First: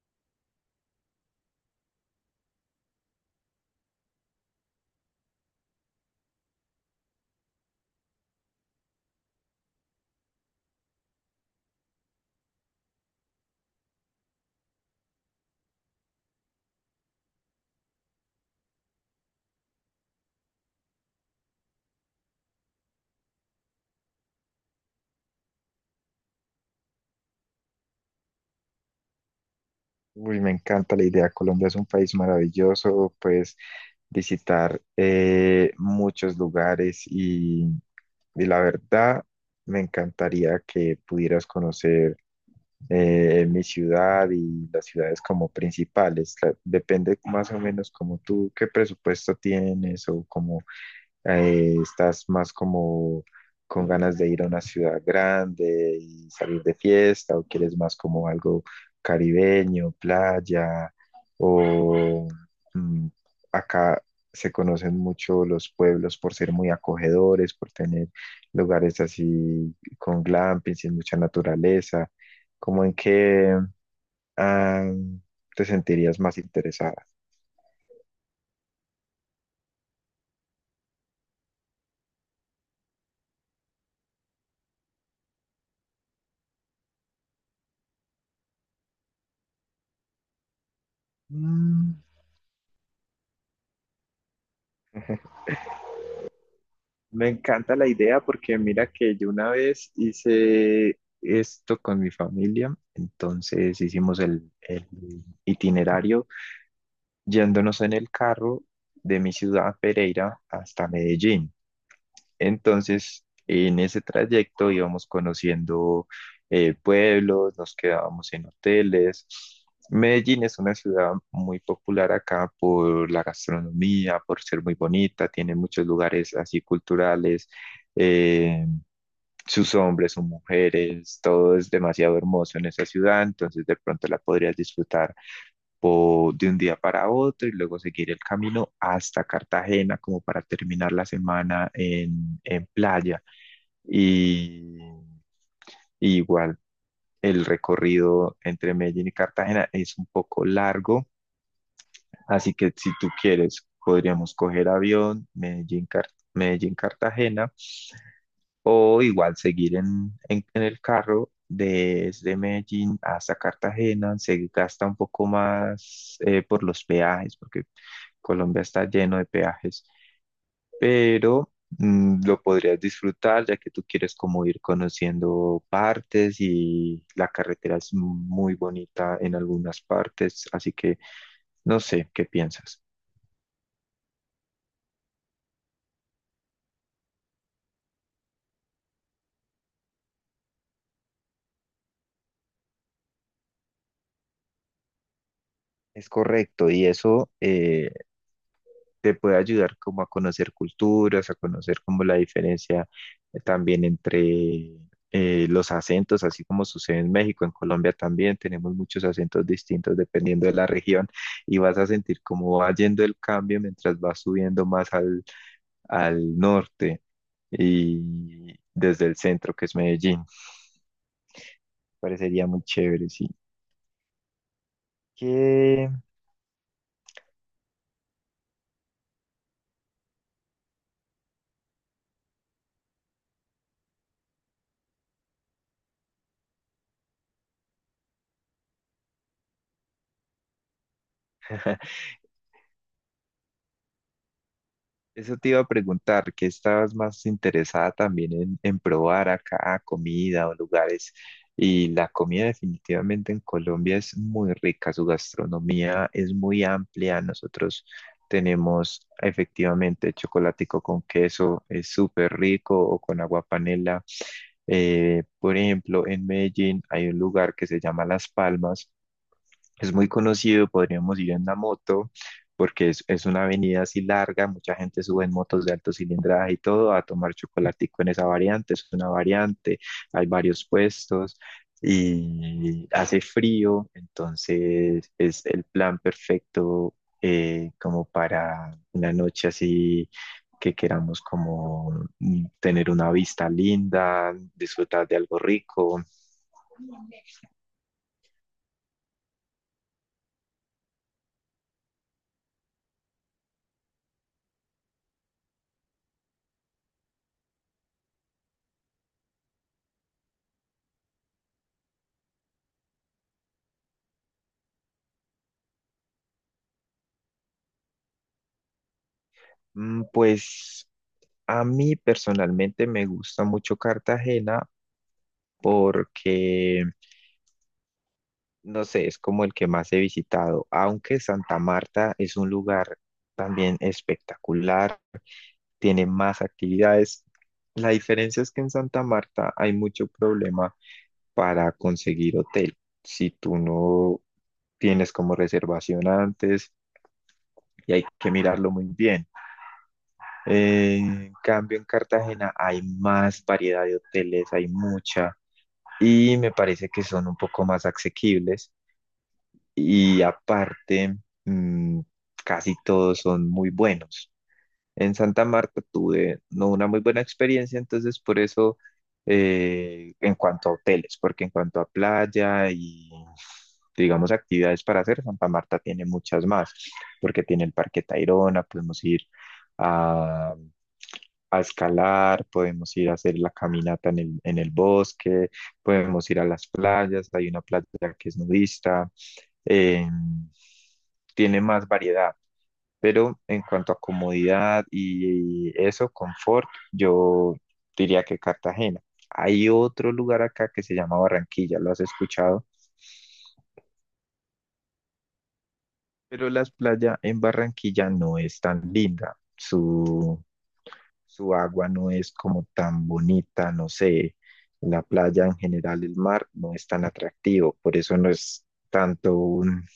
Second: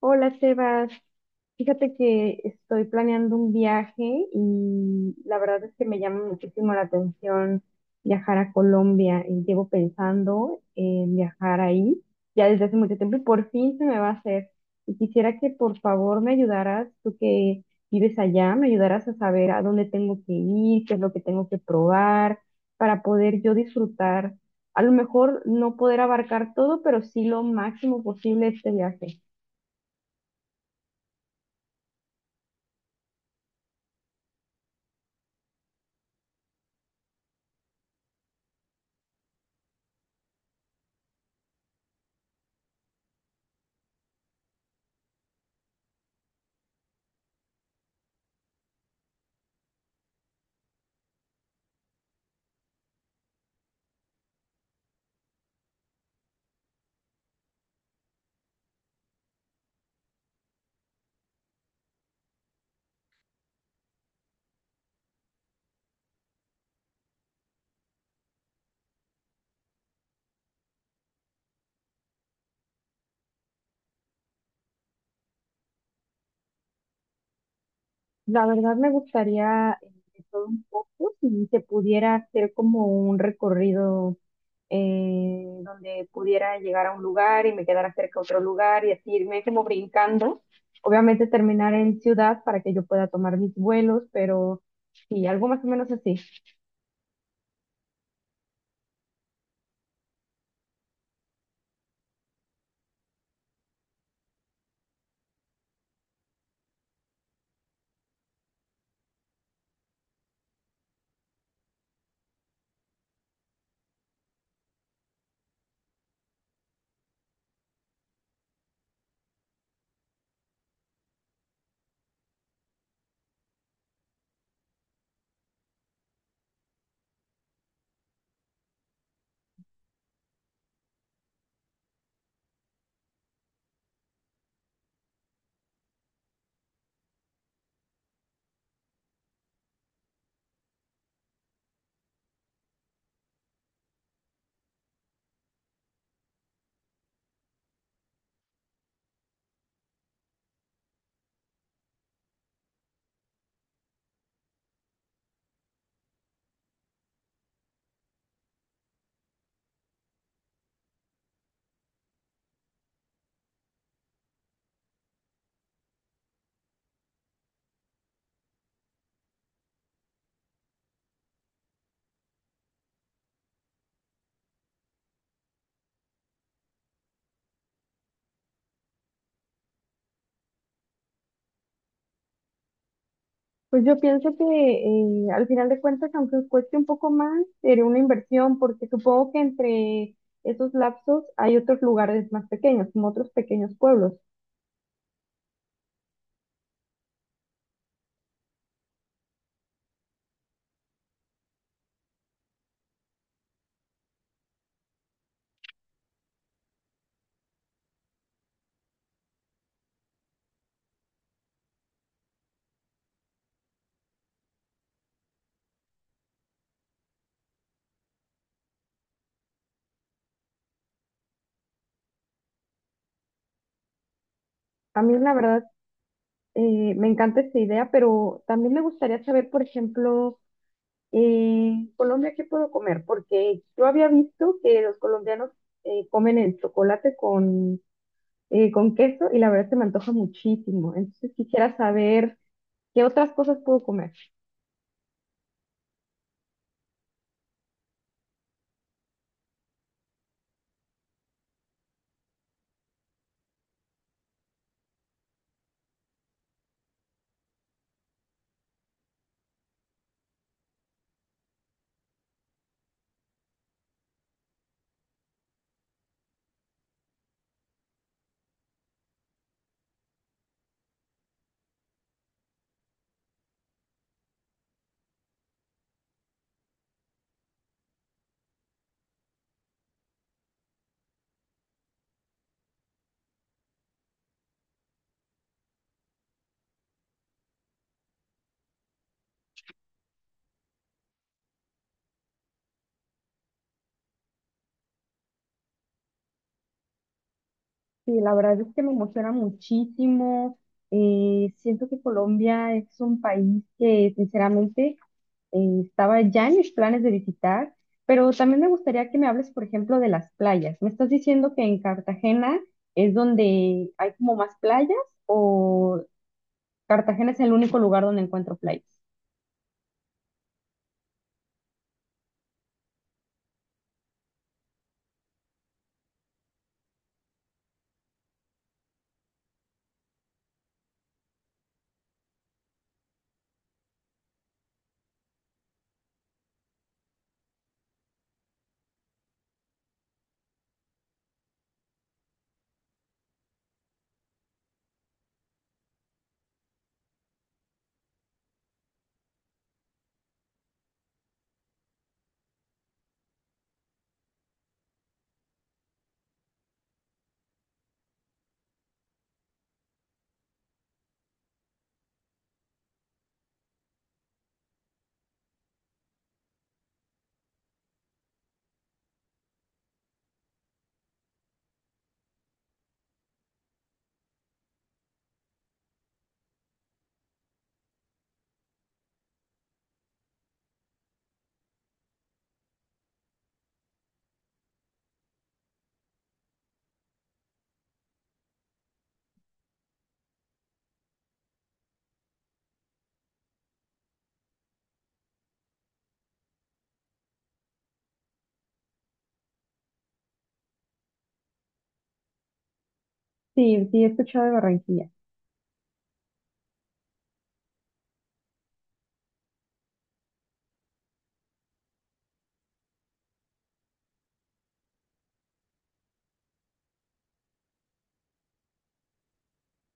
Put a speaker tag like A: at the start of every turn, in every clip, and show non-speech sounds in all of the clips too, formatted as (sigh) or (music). A: Hola, Sebas. Fíjate que estoy planeando un viaje y la verdad es que me llama muchísimo la atención viajar a Colombia. Y llevo pensando en viajar ahí ya desde hace mucho tiempo y por fin se me va a hacer. Y quisiera que por favor me ayudaras, tú que vives allá, me ayudaras a saber a dónde tengo que ir, qué es lo que tengo que probar para poder yo disfrutar. A lo mejor no poder abarcar todo, pero sí lo máximo posible este viaje.
B: Uy, me encanta la idea. Colombia es un país maravilloso, puedes visitar muchos lugares y la verdad me encantaría que pudieras conocer mi ciudad y las ciudades como principales. La- depende más o menos como tú, qué presupuesto tienes o como estás más como con ganas de ir a una ciudad grande y salir de fiesta, o quieres más como algo caribeño, playa, o mm, acá se conocen mucho los pueblos por ser muy acogedores, por tener lugares así con glamping, sin mucha naturaleza, como en que ah, te sentirías más interesada.
A: La verdad me gustaría de todo un poco, si se pudiera hacer como un recorrido, donde pudiera llegar a un lugar y me quedara cerca a otro lugar y así irme como brincando. Obviamente terminar
B: Mm.
A: en ciudad para que yo pueda tomar mis vuelos, pero sí, algo más o menos así.
B: Me encanta la idea porque mira que yo una vez hice esto con mi familia, entonces hicimos el itinerario yéndonos en el carro de mi ciudad Pereira hasta Medellín. Entonces, en ese trayecto íbamos conociendo pueblos, nos quedábamos en hoteles. Medellín es una ciudad muy popular acá por la gastronomía, por ser muy bonita, tiene muchos lugares así culturales, eh, sus hombres, sus mujeres, todo es demasiado hermoso en esa ciudad, entonces de pronto la podrías disfrutar o de un día para otro y luego seguir el camino hasta Cartagena como para terminar la semana en playa. Y, y igual el recorrido entre Medellín y Cartagena es un poco largo, así que si tú quieres podríamos coger avión Medellín, Medellín Cartagena o igual seguir en el carro. Desde Medellín hasta Cartagena se gasta un poco más por los peajes, porque Colombia está lleno de peajes, pero lo podrías disfrutar ya que tú quieres como ir conociendo partes y la carretera es muy bonita en algunas partes, así que no sé qué piensas.
A: Pues yo pienso que, al final de cuentas, aunque cueste un poco más, sería una inversión porque supongo que entre esos lapsos hay otros lugares más pequeños, como otros pequeños pueblos.
B: Es correcto, y eso te puede ayudar como a conocer culturas, a conocer como la diferencia también entre los acentos, así como sucede en México, en Colombia también tenemos muchos acentos distintos dependiendo de la región y vas a sentir cómo va yendo el cambio mientras vas subiendo más al norte y desde el centro, que es Medellín. Parecería muy chévere, sí.
A: A mí la verdad,
B: ¿Qué?
A: Me encanta esta idea, pero también me gustaría saber, por ejemplo, en Colombia, ¿qué puedo comer? Porque yo había visto que los colombianos comen el chocolate con queso y la verdad se me antoja muchísimo. Entonces quisiera
B: (laughs)
A: saber qué otras cosas puedo comer.
B: Eso te iba a preguntar, ¿qué estabas más interesada también en probar acá, comida o lugares? Y la comida definitivamente en Colombia es muy rica, su gastronomía es muy amplia. Nosotros tenemos efectivamente chocolatico con queso, es súper rico, o con agua panela. Por ejemplo, en Medellín hay un lugar que se llama Las Palmas, es muy conocido, podríamos ir en la moto, porque es una avenida así larga, mucha gente sube en motos de alto cilindraje y todo a tomar chocolatico en esa variante, es una variante, hay varios puestos y hace frío, entonces es el plan perfecto como para una noche así que queramos como tener una vista linda, disfrutar de algo rico.
A: Sí, la verdad es que me emociona muchísimo. Siento que Colombia es un país que, sinceramente, estaba ya en mis planes de visitar, pero también me gustaría que me hables, por ejemplo, de las playas. ¿Me estás diciendo que en Cartagena es donde hay como más playas o Cartagena es el único lugar donde encuentro playas?
B: Pues, a mí personalmente me gusta mucho Cartagena porque, no sé, es como el que más he visitado, aunque Santa Marta es un lugar también espectacular, tiene más actividades. La diferencia es que en Santa Marta hay mucho problema para conseguir hotel. Si tú no tienes como reservación antes y hay que mirarlo muy bien. En cambio, en Cartagena hay más variedad de hoteles, hay mucha y me parece que son un poco más asequibles y aparte mm, casi todos son muy buenos. En Santa Marta tuve no una muy buena experiencia, entonces por eso en cuanto a hoteles, porque en cuanto a playa y digamos actividades para hacer, Santa Marta tiene muchas más, porque tiene el Parque Tayrona, podemos ir a a escalar, podemos ir a hacer la caminata en el bosque, podemos ir a las playas, hay una playa que es nudista, eh, tiene más variedad, pero en cuanto a comodidad y eso, confort, yo diría que Cartagena. Hay otro lugar acá que se llama Barranquilla, ¿lo has escuchado?
A: Sí, sí, he escuchado de Barranquilla.
B: Pero las playas en Barranquilla no es tan linda. Su agua no es como tan bonita, no sé, la playa en general, el mar no es tan atractivo, por eso no es tanto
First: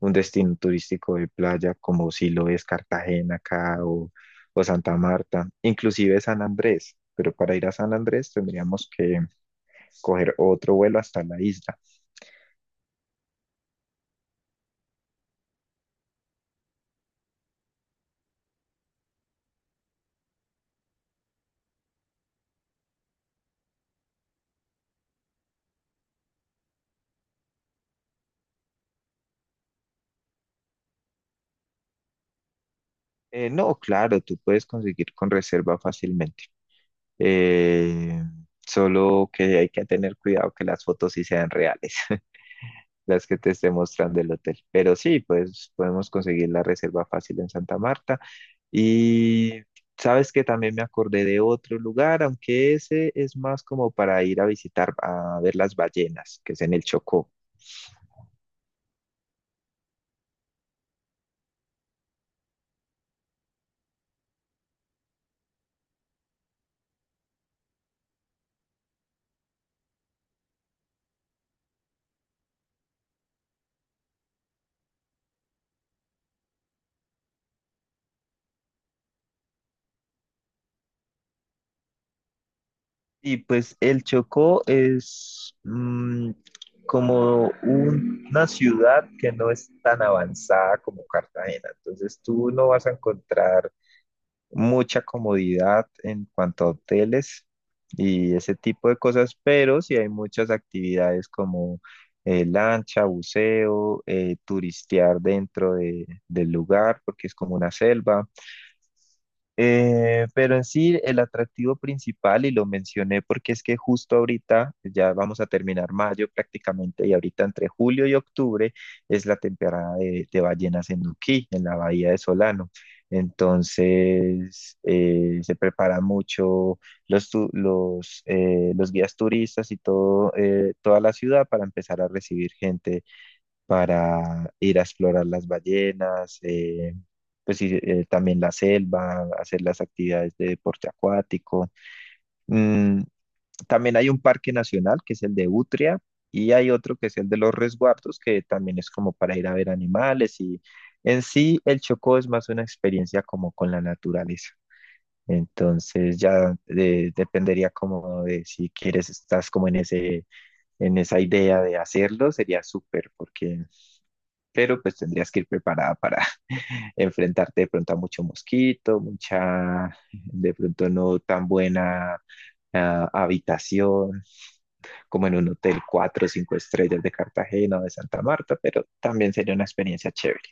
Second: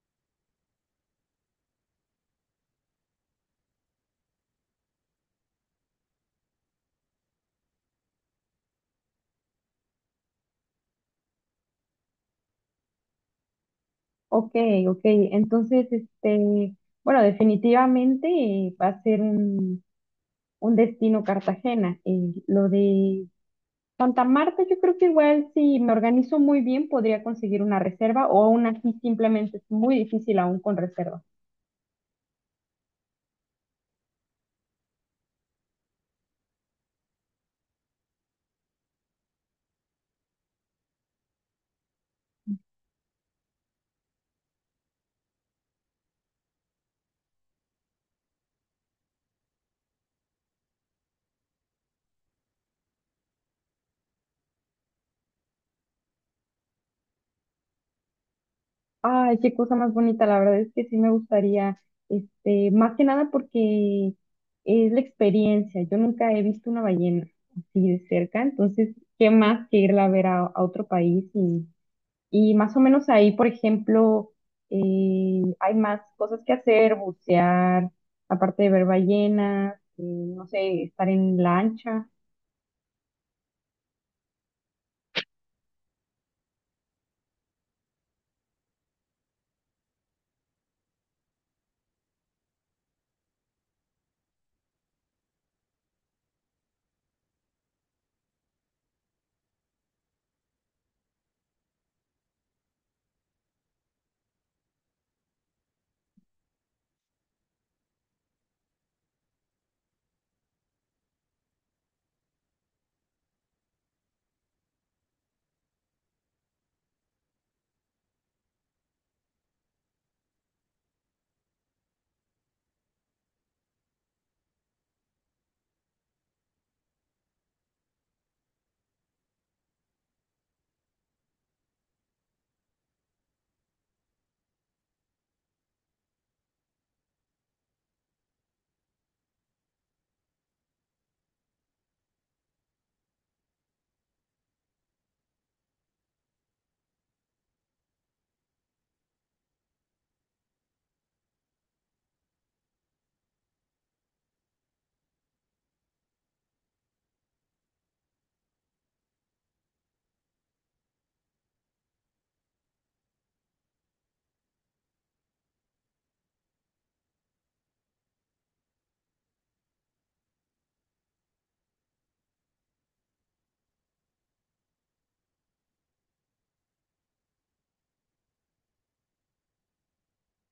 B: un destino turístico de playa como si lo es Cartagena acá o Santa Marta, inclusive San Andrés, pero para ir a San Andrés tendríamos que coger otro vuelo hasta la isla.
A: Ok, ok. Entonces, este, bueno, definitivamente, va a ser un destino Cartagena. Lo de Santa Marta, yo creo que igual si me organizo muy bien podría conseguir una reserva o aún así simplemente es muy difícil aún con reserva.
B: No, claro, tú puedes conseguir con reserva fácilmente. Eh, solo que hay que tener cuidado que las fotos sí sean reales. (laughs) Las que te esté mostrando el hotel. Pero sí, pues podemos conseguir la reserva fácil en Santa Marta. Y sabes que también me acordé de otro lugar, aunque ese es más como para ir a visitar, a ver las ballenas, que es en el Chocó.
A: Ay, qué cosa más bonita, la verdad es que sí me gustaría, este, más que nada porque es la experiencia. Yo nunca he visto una ballena así de cerca, entonces, ¿qué más que irla a ver a otro país? Y más o menos ahí, por ejemplo, hay más cosas que hacer, bucear, aparte de ver ballenas, no sé, estar en lancha.
B: Y pues el Chocó es como una ciudad que no es tan avanzada como Cartagena. Entonces tú no vas a encontrar mucha comodidad en cuanto a hoteles y ese tipo de cosas, pero sí hay muchas actividades como lancha, buceo, turistear dentro del lugar, porque es como una selva. Pero en sí, el atractivo principal, y lo mencioné porque es que justo ahorita, ya vamos a terminar mayo prácticamente, y ahorita entre julio y octubre es la temporada de ballenas en Nuquí, en la bahía de Solano. Entonces, se preparan mucho los guías turistas y todo, toda la ciudad para empezar a recibir gente para ir a explorar las ballenas, pues sí, también la selva, hacer las actividades de deporte acuático. Mm, también hay un parque nacional que es el de Utria y hay otro que es el de los resguardos que también es como para ir a ver animales y en sí el Chocó es más una experiencia como con la naturaleza. Entonces ya dependería como de si quieres, estás como en ese, en esa idea de hacerlo, sería súper, porque pero pues tendrías que ir preparada para (laughs) enfrentarte de pronto a mucho mosquito, mucha, de pronto no tan buena habitación, como en un hotel 4 o 5 estrellas de Cartagena o de Santa Marta, pero también sería una experiencia chévere.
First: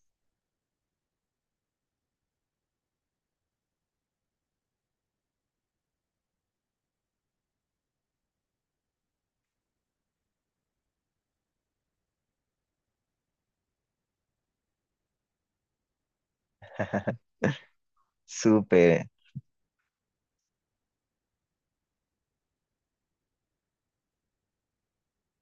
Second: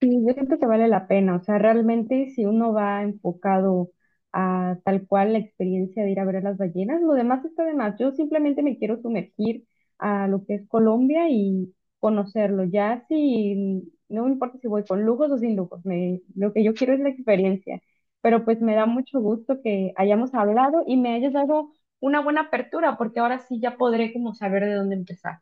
A: Sí, yo siento que vale la pena, o sea, realmente si uno va enfocado a tal cual la experiencia de ir a ver a las ballenas, lo demás está de más. Yo simplemente me quiero sumergir a lo que es Colombia y conocerlo. Ya, si no me importa si voy con lujos o sin lujos, me- lo que yo quiero es la
B: (laughs)
A: experiencia. Pero pues me da
B: Súper.
A: mucho gusto que hayamos hablado y me hayas dado una buena apertura, porque ahora sí ya podré como saber de dónde empezar.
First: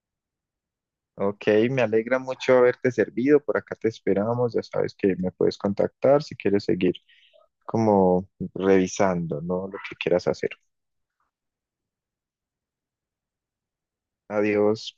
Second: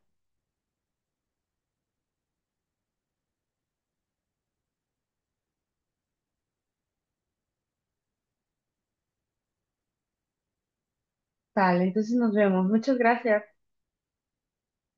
B: Ok, me alegra mucho haberte servido. Por acá te esperamos. Ya sabes que me puedes contactar si quieres seguir como revisando, ¿no? Lo que quieras hacer.
A: Tal, entonces nos vemos. Muchas gracias.
B: Adiós.